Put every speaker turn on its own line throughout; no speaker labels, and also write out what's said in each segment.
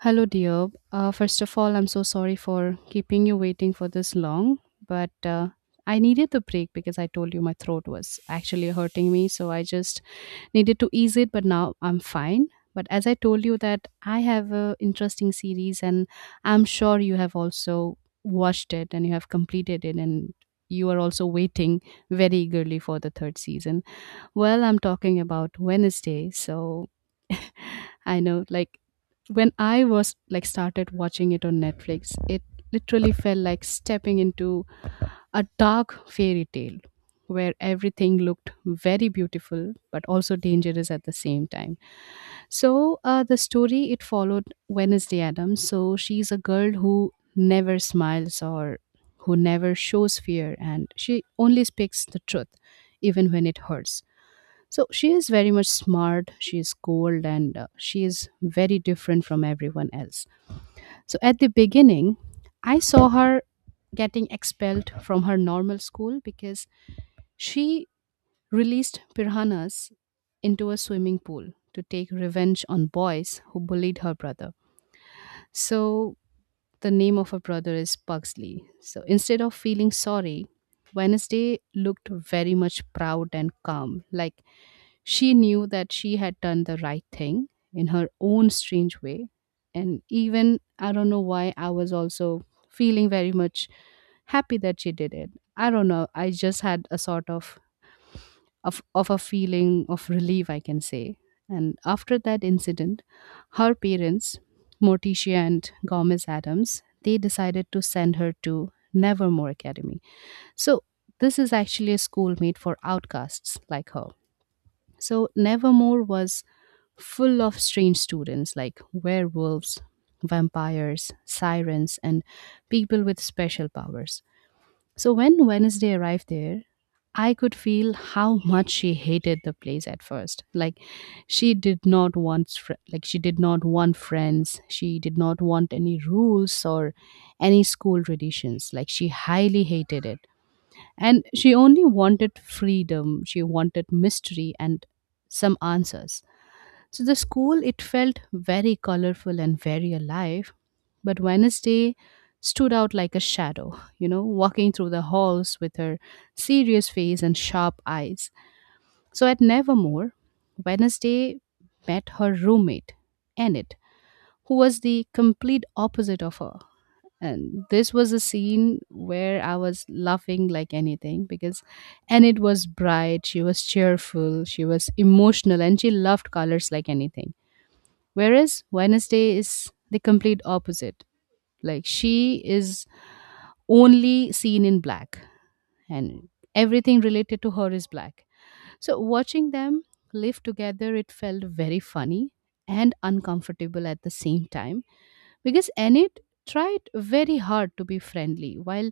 Hello, dear. First of all, I'm so sorry for keeping you waiting for this long, but I needed the break because I told you my throat was actually hurting me. So I just needed to ease it, but now I'm fine. But as I told you that I have a interesting series, and I'm sure you have also watched it and you have completed it, and you are also waiting very eagerly for the third season. Well, I'm talking about Wednesday, so I know, like when I was like started watching it on Netflix, it literally felt like stepping into a dark fairy tale where everything looked very beautiful but also dangerous at the same time. So the story it followed Wednesday Adams. So she's a girl who never smiles or who never shows fear, and she only speaks the truth, even when it hurts. So she is very much smart, she is cold, and she is very different from everyone else. So at the beginning, I saw her getting expelled from her normal school because she released piranhas into a swimming pool to take revenge on boys who bullied her brother. So the name of her brother is Pugsley. So instead of feeling sorry, Wednesday looked very much proud and calm, like she knew that she had done the right thing in her own strange way. And even I don't know why I was also feeling very much happy that she did it. I don't know. I just had a sort of of a feeling of relief, I can say. And after that incident, her parents, Morticia and Gomez Adams, they decided to send her to Nevermore Academy. So this is actually a school made for outcasts like her. So Nevermore was full of strange students like werewolves, vampires, sirens, and people with special powers. So when Wednesday arrived there, I could feel how much she hated the place at first. Like she did not want fr- like she did not want friends. She did not want any rules or any school traditions. Like she highly hated it. And she only wanted freedom. She wanted mystery and some answers. So the school, it felt very colorful and very alive, but Wednesday stood out like a shadow, you know, walking through the halls with her serious face and sharp eyes. So at Nevermore, Wednesday met her roommate, Enid, who was the complete opposite of her. And this was a scene where I was laughing like anything because Enid was bright, she was cheerful, she was emotional, and she loved colors like anything. Whereas Wednesday is the complete opposite. Like she is only seen in black and everything related to her is black. So watching them live together, it felt very funny and uncomfortable at the same time because Enid tried very hard to be friendly while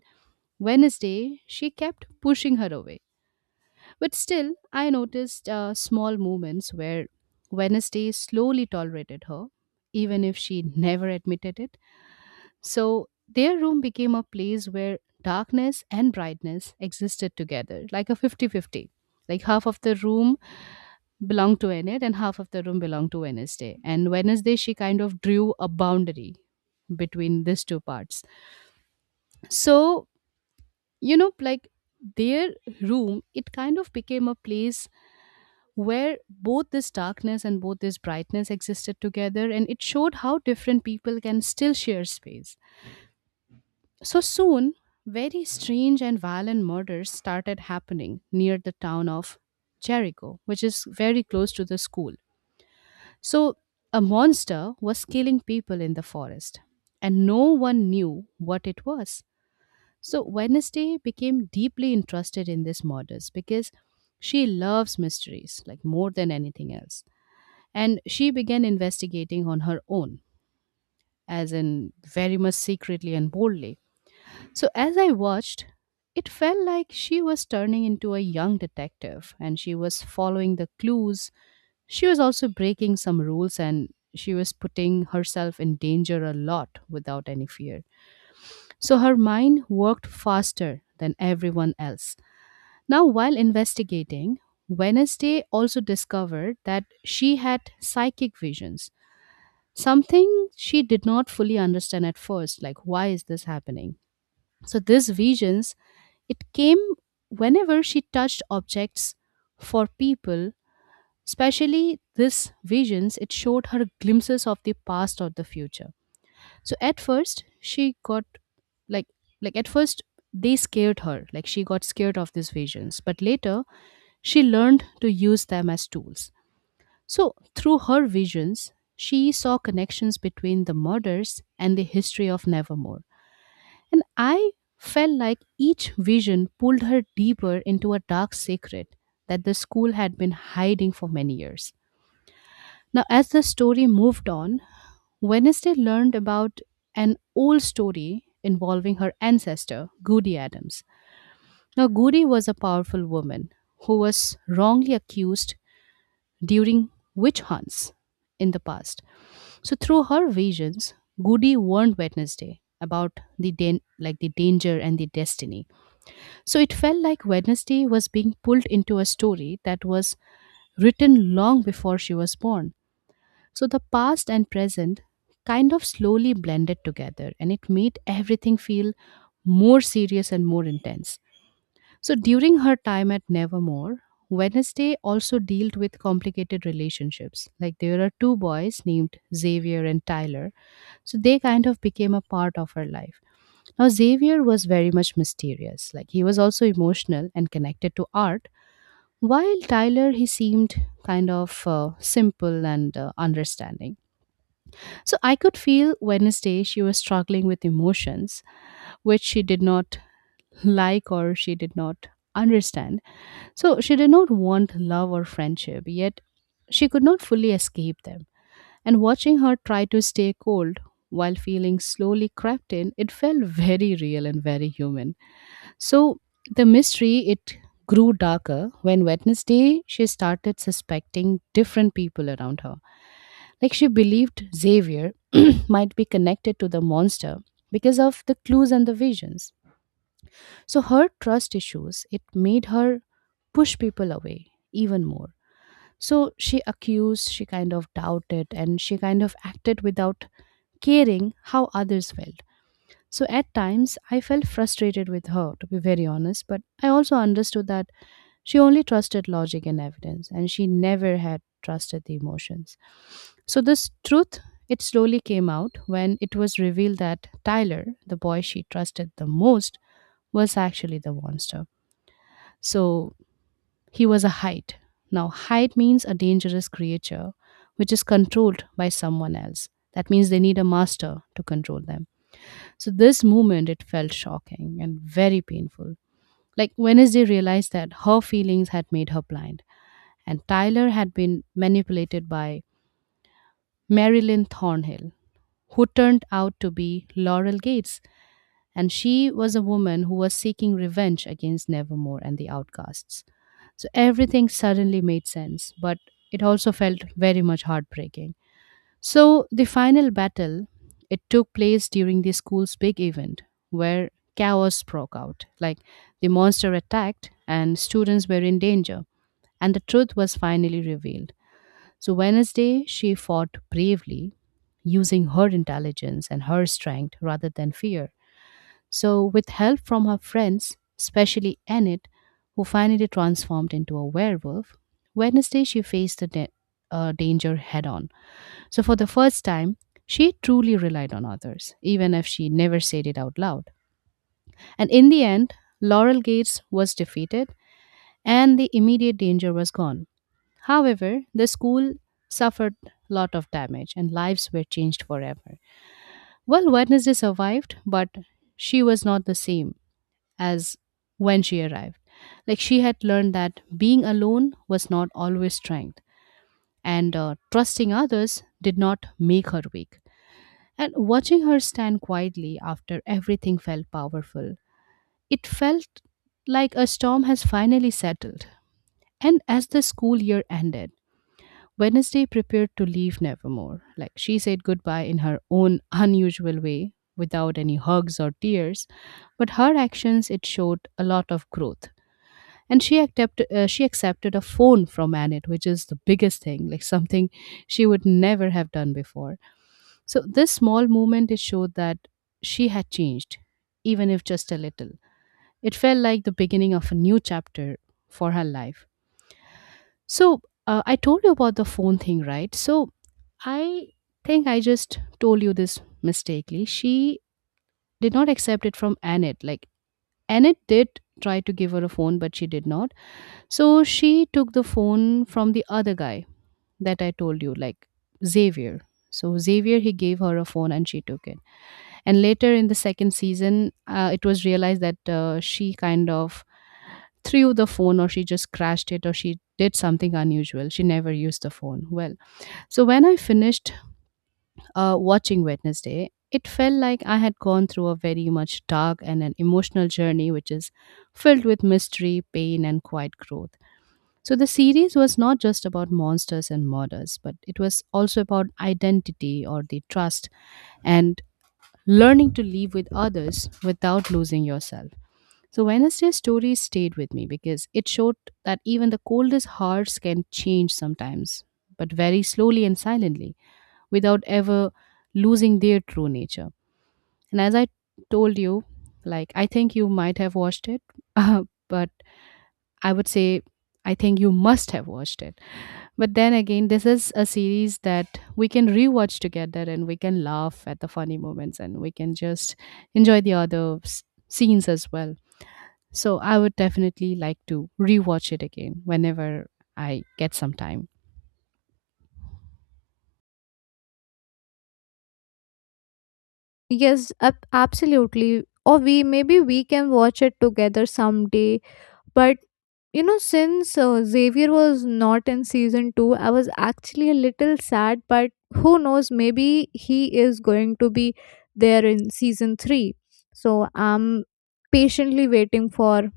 Wednesday she kept pushing her away. But still, I noticed small moments where Wednesday slowly tolerated her, even if she never admitted it. So their room became a place where darkness and brightness existed together, like a 50-50. Like half of the room belonged to Enid and half of the room belonged to Wednesday. And Wednesday, she kind of drew a boundary between these two parts. So, you know, like their room, it kind of became a place where both this darkness and both this brightness existed together. And it showed how different people can still share space. So soon, very strange and violent murders started happening near the town of Jericho, which is very close to the school. So, a monster was killing people in the forest, and no one knew what it was. So, Wednesday became deeply interested in these murders because she loves mysteries like more than anything else. And she began investigating on her own, as in very much secretly and boldly. So as I watched, it felt like she was turning into a young detective and she was following the clues. She was also breaking some rules and she was putting herself in danger a lot without any fear. So her mind worked faster than everyone else. Now, while investigating, Wednesday also discovered that she had psychic visions, something she did not fully understand at first. Like, why is this happening? So these visions, it came whenever she touched objects for people, especially these visions, it showed her glimpses of the past or the future. So at first she got like like at first they scared her, like she got scared of these visions, but later she learned to use them as tools. So through her visions, she saw connections between the murders and the history of Nevermore. And I felt like each vision pulled her deeper into a dark secret that the school had been hiding for many years. Now, as the story moved on, Wednesday learned about an old story involving her ancestor, Goody Adams. Now, Goody was a powerful woman who was wrongly accused during witch hunts in the past. So, through her visions, Goody warned Wednesday about like the danger and the destiny. So it felt like Wednesday was being pulled into a story that was written long before she was born. So the past and present kind of slowly blended together and it made everything feel more serious and more intense. So during her time at Nevermore, Wednesday also dealt with complicated relationships. Like there are two boys named Xavier and Tyler. So they kind of became a part of her life. Now, Xavier was very much mysterious. Like, he was also emotional and connected to art, while Tyler, he seemed kind of simple and understanding. So, I could feel Wednesday she was struggling with emotions which she did not like or she did not understand. So, she did not want love or friendship, yet, she could not fully escape them. And watching her try to stay cold while feeling slowly crept in, it felt very real and very human. So the mystery it grew darker when Wednesday she started suspecting different people around her. Like she believed Xavier might be connected to the monster because of the clues and the visions. So her trust issues it made her push people away even more. So she accused, she kind of doubted, and she kind of acted without caring how others felt. So at times, I felt frustrated with her, to be very honest, but I also understood that she only trusted logic and evidence, and she never had trusted the emotions. So this truth, it slowly came out when it was revealed that Tyler, the boy she trusted the most, was actually the monster. So he was a Hyde. Now, Hyde means a dangerous creature which is controlled by someone else. That means they need a master to control them. So this moment it felt shocking and very painful. Like Wednesday realized that her feelings had made her blind, and Tyler had been manipulated by Marilyn Thornhill, who turned out to be Laurel Gates, and she was a woman who was seeking revenge against Nevermore and the Outcasts. So everything suddenly made sense, but it also felt very much heartbreaking. So, the final battle, it took place during the school's big event where chaos broke out. Like the monster attacked and students were in danger and the truth was finally revealed. So, Wednesday, she fought bravely using her intelligence and her strength rather than fear. So, with help from her friends, especially Annette, who finally transformed into a werewolf, Wednesday she faced the danger head on. So, for the first time, she truly relied on others, even if she never said it out loud. And in the end, Laurel Gates was defeated and the immediate danger was gone. However, the school suffered a lot of damage and lives were changed forever. Well, Wednesday survived, but she was not the same as when she arrived. Like she had learned that being alone was not always strength, and trusting others did not make her weak. And watching her stand quietly after everything felt powerful. It felt like a storm has finally settled. And as the school year ended, Wednesday prepared to leave Nevermore. Like she said goodbye in her own unusual way, without any hugs or tears, but her actions it showed a lot of growth and she accepted a phone from Annette, which is the biggest thing, like something she would never have done before. So this small movement it showed that she had changed, even if just a little. It felt like the beginning of a new chapter for her life. So I told you about the phone thing, right? So I think I just told you this mistakenly. She did not accept it from Annette. Like Annette did try to give her a phone, but she did not. So she took the phone from the other guy that I told you, like Xavier. So Xavier, he gave her a phone and she took it. And later in the second season, it was realized that she kind of threw the phone or she just crashed it or she did something unusual. She never used the phone. Well, so when I finished watching Wednesday, it felt like I had gone through a very much dark and an emotional journey, which is filled with mystery, pain, and quiet growth. So the series was not just about monsters and murders, but it was also about identity or the trust and learning to live with others without losing yourself. So Wednesday's story stayed with me because it showed that even the coldest hearts can change sometimes, but very slowly and silently, without ever losing their true nature. And as I told you, like I think you might have watched it, but I would say I think you must have watched it, but then again, this is a series that we can rewatch together and we can laugh at the funny moments and we can just enjoy the scenes as well. So I would definitely like to rewatch it again whenever I get some time.
Yes, absolutely. Or we maybe we can watch it together someday. But you know, since Xavier was not in season 2, I was actually a little sad. But who knows? Maybe he is going to be there in season 3. So I'm patiently waiting for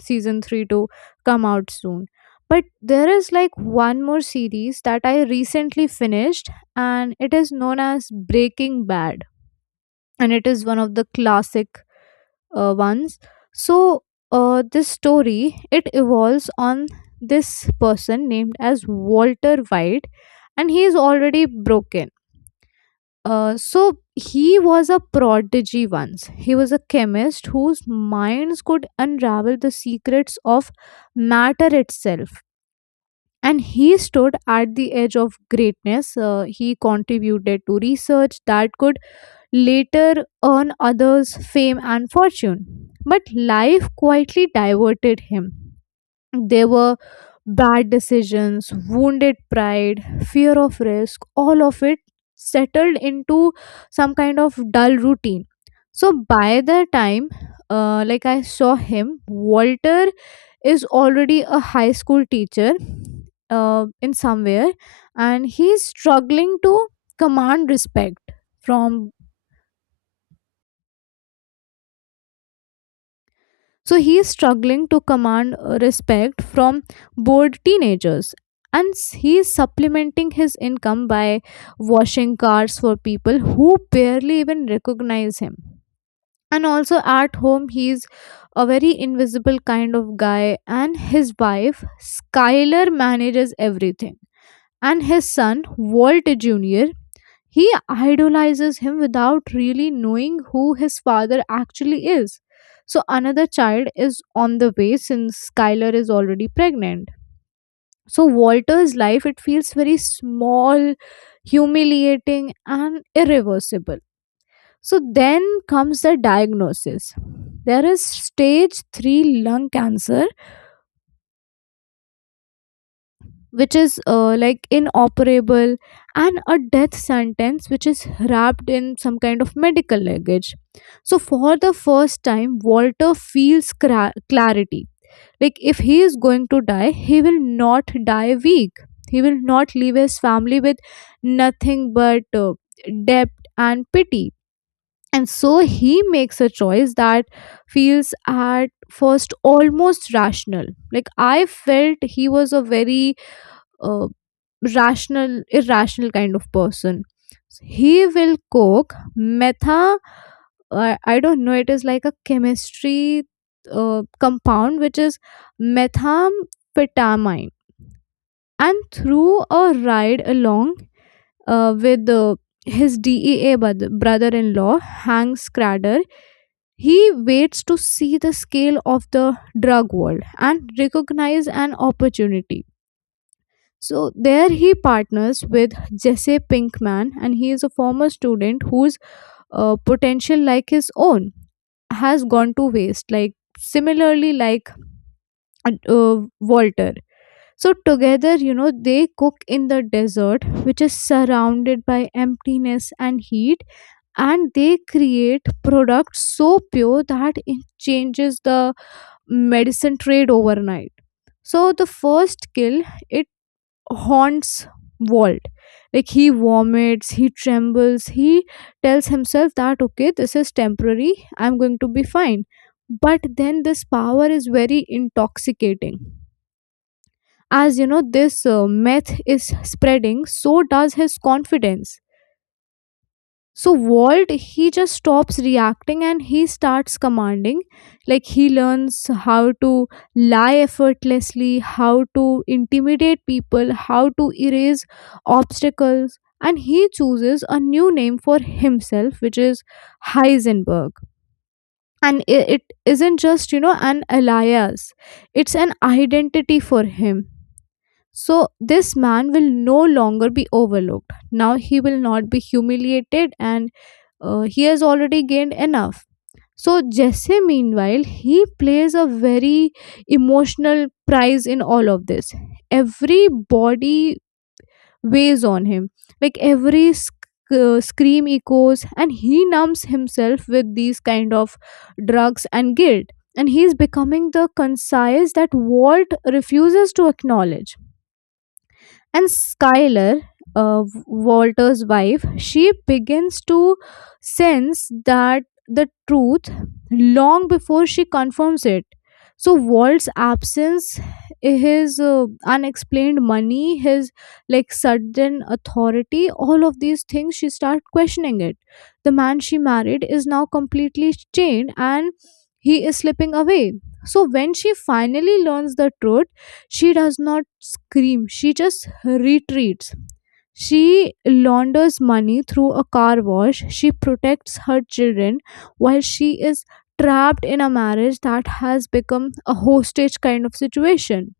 season 3 to come out soon. But there is like one more series that I recently finished, and it is known as Breaking Bad, and it is one of the classic ones. So this story, it evolves on this person named as Walter White, and he is already broken. So he was a prodigy once. He was a chemist whose minds could unravel the secrets of matter itself, and he stood at the edge of greatness. He contributed to research that could later earn others fame and fortune. But life quietly diverted him. There were bad decisions, wounded pride, fear of risk, all of it settled into some kind of dull routine. So by the time, like I saw him, Walter is already a high school teacher in somewhere, and he's struggling to command respect from so he is struggling to command respect from bored teenagers. And he is supplementing his income by washing cars for people who barely even recognize him. And also at home, he's a very invisible kind of guy. And his wife, Skylar, manages everything. And his son, Walt Jr., he idolizes him without really knowing who his father actually is. So another child is on the way, since Skylar is already pregnant. So Walter's life, it feels very small, humiliating, and irreversible. So then comes the diagnosis. There is stage 3 lung cancer, which is like inoperable, and a death sentence which is wrapped in some kind of medical luggage. So for the first time, Walter feels clarity. Like, if he is going to die, he will not die weak. He will not leave his family with nothing but debt and pity. And so he makes a choice that feels at first almost rational. Like, I felt he was a very uh, rational irrational kind of person. He will cook metha I don't know, it is like a chemistry compound, which is methamphetamine. And through a ride along with his DEA brother-in-law Hank Scrader, he waits to see the scale of the drug world and recognize an opportunity. So there he partners with Jesse Pinkman, and he is a former student whose potential, like his own, has gone to waste. Like similarly, like Walter. So together, you know, they cook in the desert, which is surrounded by emptiness and heat, and they create products so pure that it changes the medicine trade overnight. So the first kill, it haunts Walt. Like, he vomits, he trembles, he tells himself that okay, this is temporary, I'm going to be fine. But then this power is very intoxicating. As you know, this myth is spreading, so does his confidence. So Walt, he just stops reacting and he starts commanding. Like, he learns how to lie effortlessly, how to intimidate people, how to erase obstacles. And he chooses a new name for himself, which is Heisenberg. And it isn't just, you know, an alias, it's an identity for him. So this man will no longer be overlooked. Now he will not be humiliated, and he has already gained enough. So Jesse, meanwhile, he plays a very emotional prize in all of this. Every body weighs on him, like every scream echoes, and he numbs himself with these kind of drugs and guilt. And he is becoming the concise that Walt refuses to acknowledge. And Skylar, Walter's wife, she begins to sense that the truth long before she confirms it. So Walt's absence, his unexplained money, his like sudden authority, all of these things, she start questioning it. The man she married is now completely chained, and he is slipping away. So when she finally learns the truth, she does not scream, she just retreats. She launders money through a car wash. She protects her children while she is trapped in a marriage that has become a hostage kind of situation.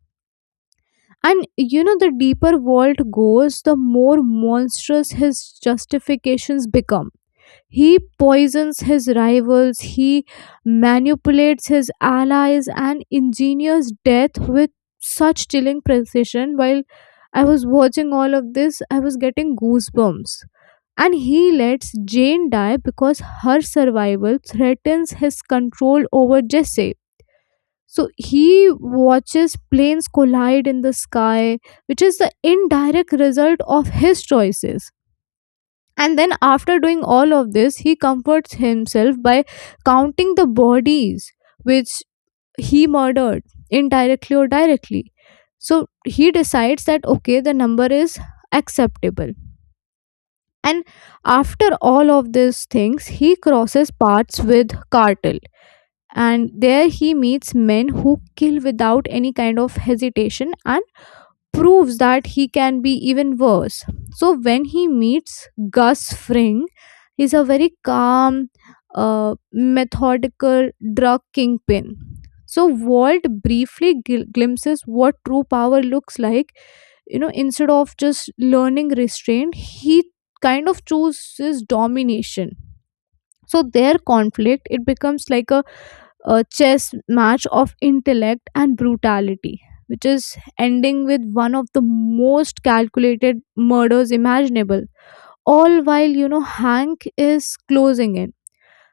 And you know, the deeper Walt goes, the more monstrous his justifications become. He poisons his rivals, he manipulates his allies, and engineers death with such chilling precision. While I was watching all of this, I was getting goosebumps. And he lets Jane die because her survival threatens his control over Jesse. So he watches planes collide in the sky, which is the indirect result of his choices. And then, after doing all of this, he comforts himself by counting the bodies which he murdered, indirectly or directly. So he decides that okay, the number is acceptable. And after all of these things, he crosses paths with Cartel. And there he meets men who kill without any kind of hesitation, and proves that he can be even worse. So when he meets Gus Fring, he's a very calm, methodical drug kingpin. So Walt briefly glimpses what true power looks like. You know, instead of just learning restraint, he kind of chooses domination. So their conflict, it becomes like a chess match of intellect and brutality, which is ending with one of the most calculated murders imaginable. All while, you know, Hank is closing in.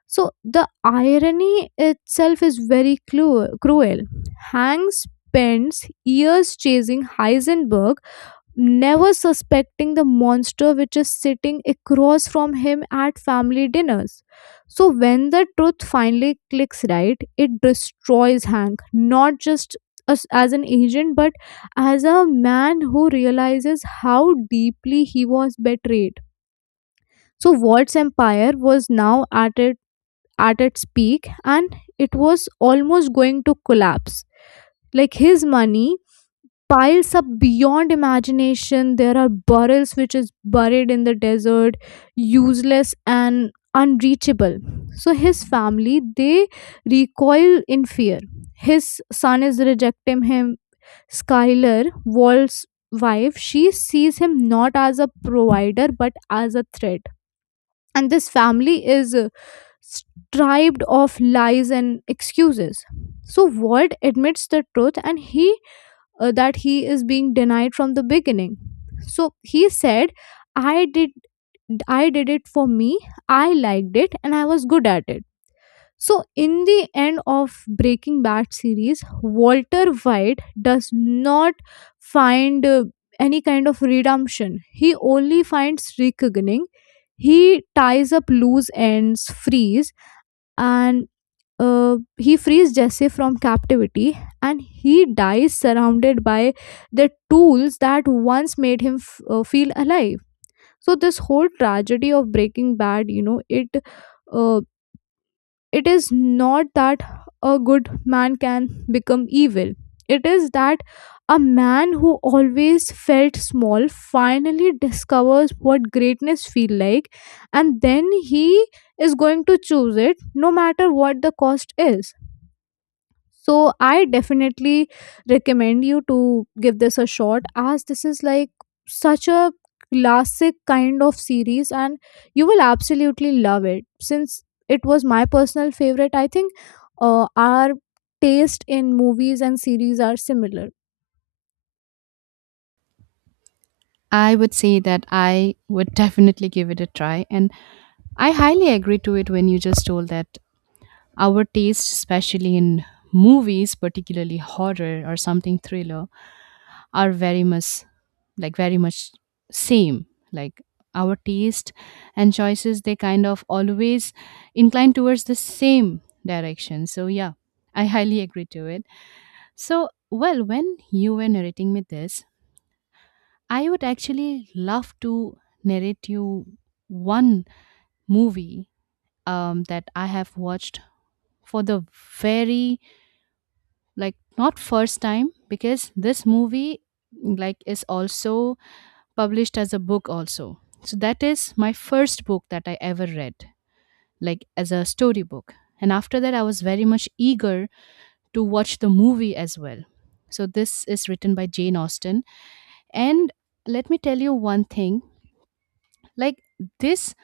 So the irony itself is very cruel. Hank spends years chasing Heisenberg, never suspecting the monster which is sitting across from him at family dinners. So when the truth finally clicks right, it destroys Hank, not just as an agent, but as a man who realizes how deeply he was betrayed. So Walt's empire was now at, at its peak, and it was almost going to collapse. Like, his money piles up beyond imagination. There are burrels which is buried in the desert, useless and unreachable. So his family, they recoil in fear. His son is rejecting him. Skylar, Walt's wife, she sees him not as a provider but as a threat. And this family is strived of lies and excuses. So Walt admits the truth, and he that he is being denied from the beginning. So he said, "I did, I did it for me. I liked it and I was good at it." So in the end of Breaking Bad series, Walter White does not find any kind of redemption. He only finds reckoning. He ties up loose ends, frees and he frees Jesse from captivity, and he dies surrounded by the tools that once made him feel alive. So this whole tragedy of Breaking Bad, you know, it uh, it is not that a good man can become evil. It is that a man who always felt small finally discovers what greatness feel like, and then he is going to choose it no matter what the cost is. So I definitely recommend you to give this a shot, as this is like such a classic kind of series, and you will absolutely love it. Since it was my personal favorite, I think our taste in movies and series are similar.
I would say that I would definitely give it a try. And I highly agree to it when you just told that our taste, especially in movies, particularly horror or something thriller, are very much like very much same, like our taste and choices, they kind of always incline towards the same direction. So yeah, I highly agree to it. So well, when you were narrating me this, I would actually love to narrate you one movie that I have watched for the very, like, not first time, because this movie, like, is also published as a book also. So that is my first book that I ever read, like as a storybook. And after that, I was very much eager to watch the movie as well. So this is written by Jane Austen. And let me tell you one thing, like this,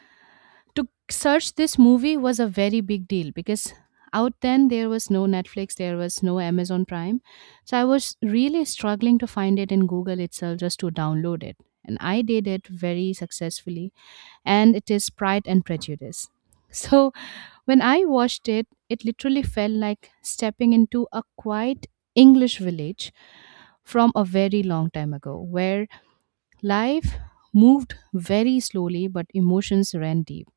to search this movie was a very big deal because out then there was no Netflix, there was no Amazon Prime. So I was really struggling to find it in Google itself just to download it. And I did it very successfully. And it is Pride and Prejudice. So when I watched it, it literally felt like stepping into a quiet English village from a very long time ago, where life moved very slowly but emotions ran deep.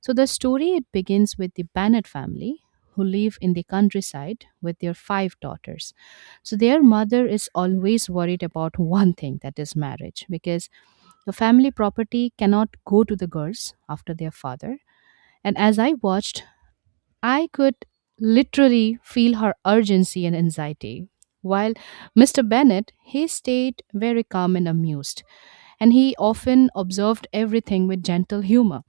So the story, it begins with the Bennett family who live in the countryside with their five daughters. So their mother is always worried about one thing, that is marriage, because the family property cannot go to the girls after their father. And as I watched, I could literally feel her urgency and anxiety. While Mr. Bennett, he stayed very calm and amused, and he often observed everything with gentle humor.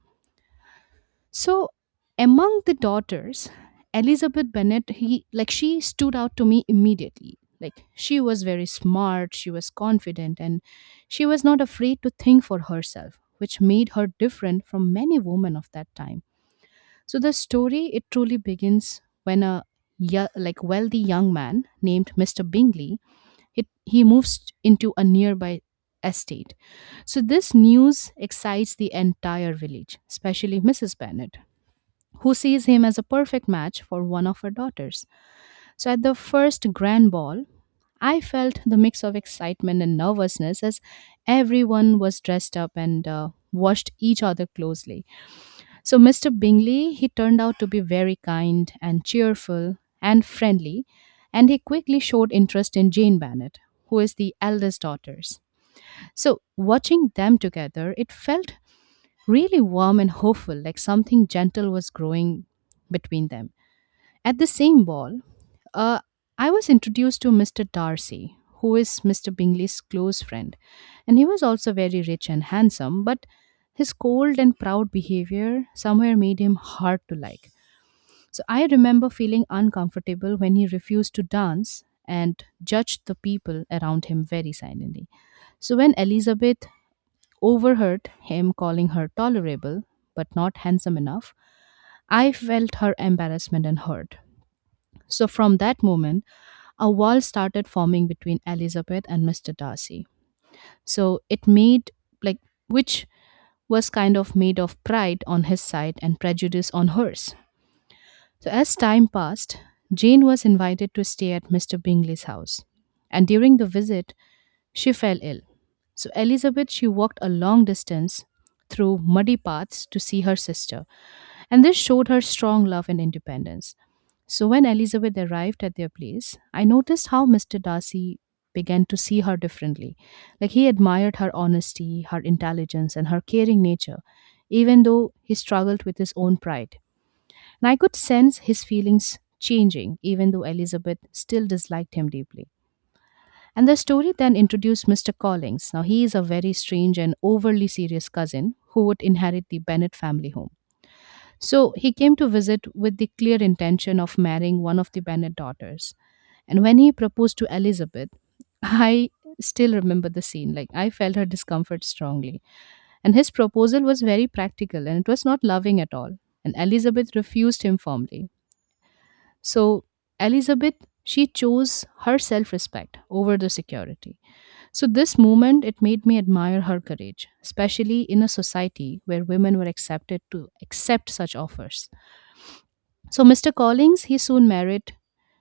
So, among the daughters, Elizabeth Bennet, he like she stood out to me immediately. Like she was very smart, she was confident, and she was not afraid to think for herself, which made her different from many women of that time. So the story, it truly begins when a like wealthy young man named Mr. Bingley, he moves into a nearby estate. So this news excites the entire village, especially Mrs. Bennet, who sees him as a perfect match for one of her daughters. So at the first grand ball, I felt the mix of excitement and nervousness as everyone was dressed up and watched each other closely. So, Mr. Bingley, he turned out to be very kind and cheerful and friendly, and he quickly showed interest in Jane Bennet, who is the eldest daughters. So, watching them together, it felt really warm and hopeful, like something gentle was growing between them. At the same ball, uh, I was introduced to Mr. Darcy, who is Mr. Bingley's close friend, and he was also very rich and handsome, but his cold and proud behavior somewhere made him hard to like. So I remember feeling uncomfortable when he refused to dance and judged the people around him very silently. So when Elizabeth overheard him calling her tolerable but not handsome enough, I felt her embarrassment and hurt. So from that moment, a wall started forming between Elizabeth and Mr. Darcy. So it made, like, which was kind of made of pride on his side and prejudice on hers. So as time passed, Jane was invited to stay at Mr. Bingley's house, and during the visit, she fell ill. So Elizabeth, she walked a long distance through muddy paths to see her sister, and this showed her strong love and independence. So when Elizabeth arrived at their place, I noticed how Mr. Darcy began to see her differently. Like he admired her honesty, her intelligence, and her caring nature, even though he struggled with his own pride. And I could sense his feelings changing, even though Elizabeth still disliked him deeply. And the story then introduced Mr. Collins. Now, he is a very strange and overly serious cousin who would inherit the Bennet family home. So he came to visit with the clear intention of marrying one of the Bennett daughters. And when he proposed to Elizabeth, I still remember the scene. Like I felt her discomfort strongly. And his proposal was very practical and it was not loving at all. And Elizabeth refused him firmly. So Elizabeth, she chose her self respect over the security. So this moment, it made me admire her courage, especially in a society where women were accepted to accept such offers. So, Mr. Collins, he soon married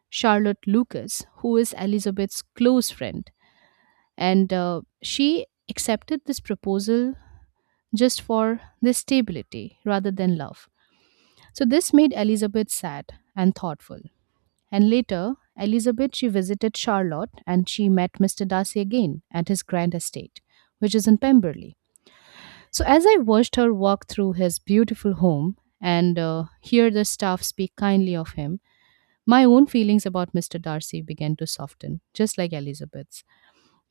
Charlotte Lucas, who is Elizabeth's close friend, and she accepted this proposal just for the stability rather than love. So, this made Elizabeth sad and thoughtful. And later, Elizabeth, she visited Charlotte and she met Mr. Darcy again at his grand estate, which is in Pemberley. So, as I watched her walk through his beautiful home and hear the staff speak kindly of him, my own feelings about Mr. Darcy began to soften, just like Elizabeth's,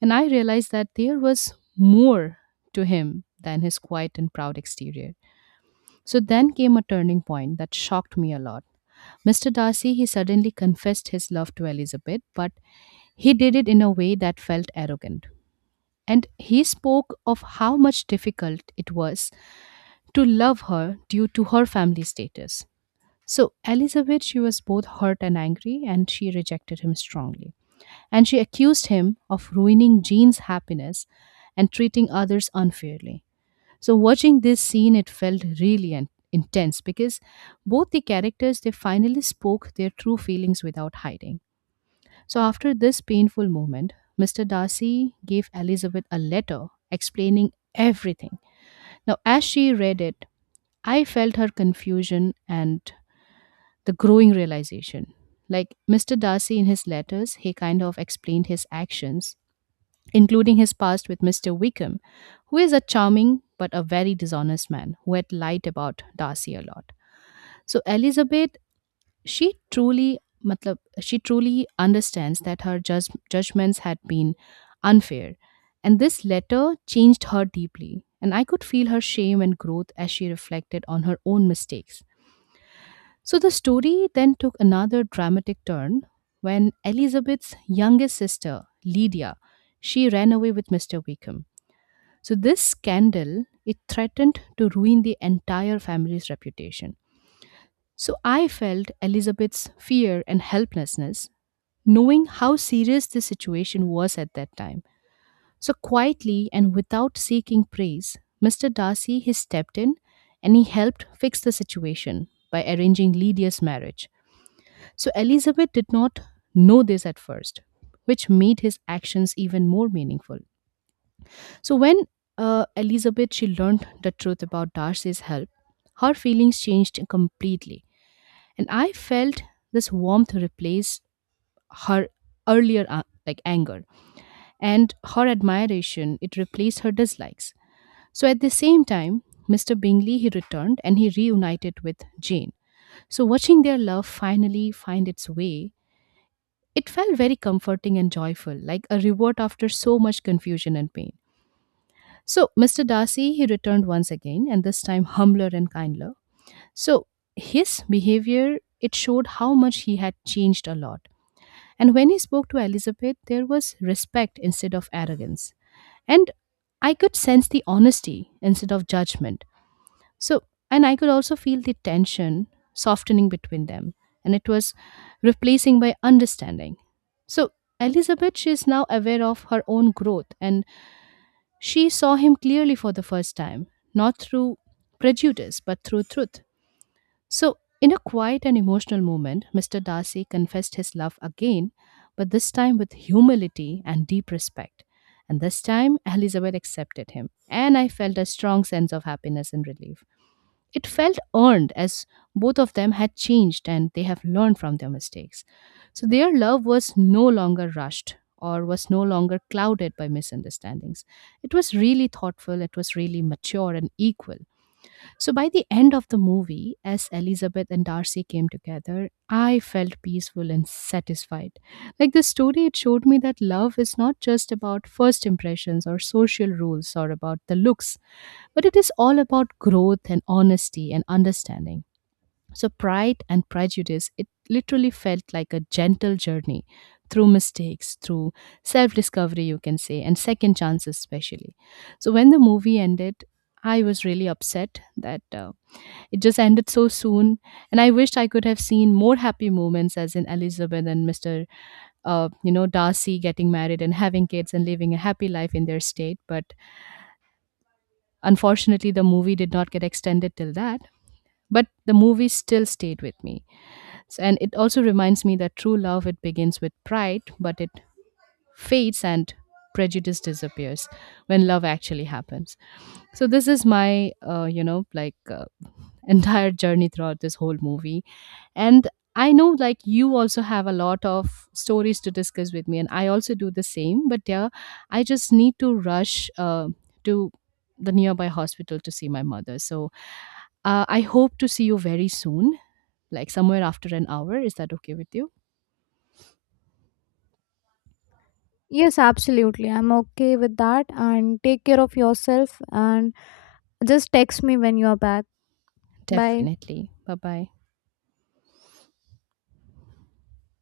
and I realized that there was more to him than his quiet and proud exterior. So then came a turning point that shocked me a lot. Mr. Darcy, he suddenly confessed his love to Elizabeth, but he did it in a way that felt arrogant. And he spoke of how much difficult it was to love her due to her family status. So, Elizabeth, she was both hurt and angry, and she rejected him strongly and she accused him of ruining Jean's happiness and treating others unfairly. So watching this scene, it felt really intense because both the characters, they finally spoke their true feelings without hiding. So after this painful moment, Mr. Darcy gave Elizabeth a letter explaining everything. Now, as she read it, I felt her confusion and the growing realization. Like Mr. Darcy in his letters, he kind of explained his actions including his past with Mr. Wickham, who is a charming but a very dishonest man who had lied about Darcy a lot. So Elizabeth, she truly, matlab, she truly understands that her judgments had been unfair, and this letter changed her deeply. And I could feel her shame and growth as she reflected on her own mistakes. So the story then took another dramatic turn when Elizabeth's youngest sister, Lydia, she ran away with Mr. Wickham. So this scandal, it threatened to ruin the entire family's reputation. So I felt Elizabeth's fear and helplessness, knowing how serious the situation was at that time. So quietly and without seeking praise, Mr. Darcy, he stepped in and he helped fix the situation by arranging Lydia's marriage. So Elizabeth did not know this at first, which made his actions even more meaningful. So when Elizabeth, she learned the truth about Darcy's help, her feelings changed completely, and I felt this warmth replaced her earlier like anger, and her admiration, it replaced her dislikes. So at the same time, Mr. Bingley, he returned and he reunited with Jane. So watching their love finally find its way, it felt very comforting and joyful, like a reward after so much confusion and pain. So, Mr. Darcy, he returned once again, and this time humbler and kinder. So, his behavior, it showed how much he had changed a lot. And when he spoke to Elizabeth, there was respect instead of arrogance. And I could sense the honesty instead of judgment. So, and I could also feel the tension softening between them. And it was replacing by understanding. So, Elizabeth, she is now aware of her own growth and she saw him clearly for the first time, not through prejudice, but through truth. So, in a quiet and emotional moment, Mr. Darcy confessed his love again, but this time with humility and deep respect. And this time, Elizabeth accepted him, and I felt a strong sense of happiness and relief. It felt earned as both of them had changed and they have learned from their mistakes. So their love was no longer rushed or was no longer clouded by misunderstandings. It was really thoughtful, it was really mature and equal. So by the end of the movie, as Elizabeth and Darcy came together, I felt peaceful and satisfied. Like the story, it showed me that love is not just about first impressions or social rules or about the looks, but it is all about growth and honesty and understanding. So Pride and Prejudice, it literally felt like a gentle journey through mistakes, through self discovery, you can say, and second chances, especially. So when the movie ended, I was really upset that it just ended so soon, and I wished I could have seen more happy moments, as in Elizabeth and Mr. You know, Darcy getting married and having kids and living a happy life in their state. But unfortunately, the movie did not get extended till that. But the movie still stayed with me. So, and it also reminds me that true love, it begins with pride, but it fades and prejudice disappears when love actually happens. So this is my, you know, like entire journey throughout this whole movie. And I know, like, you also have a lot of stories to discuss with me and I also do the same, but yeah, I just need to rush to the nearby hospital to see my mother. So I hope to see you very soon, like somewhere after an hour. Is that okay with you?
Yes, absolutely. I'm okay with that. And take care of yourself, and just text me when you're back. Bye.
Definitely. Bye bye.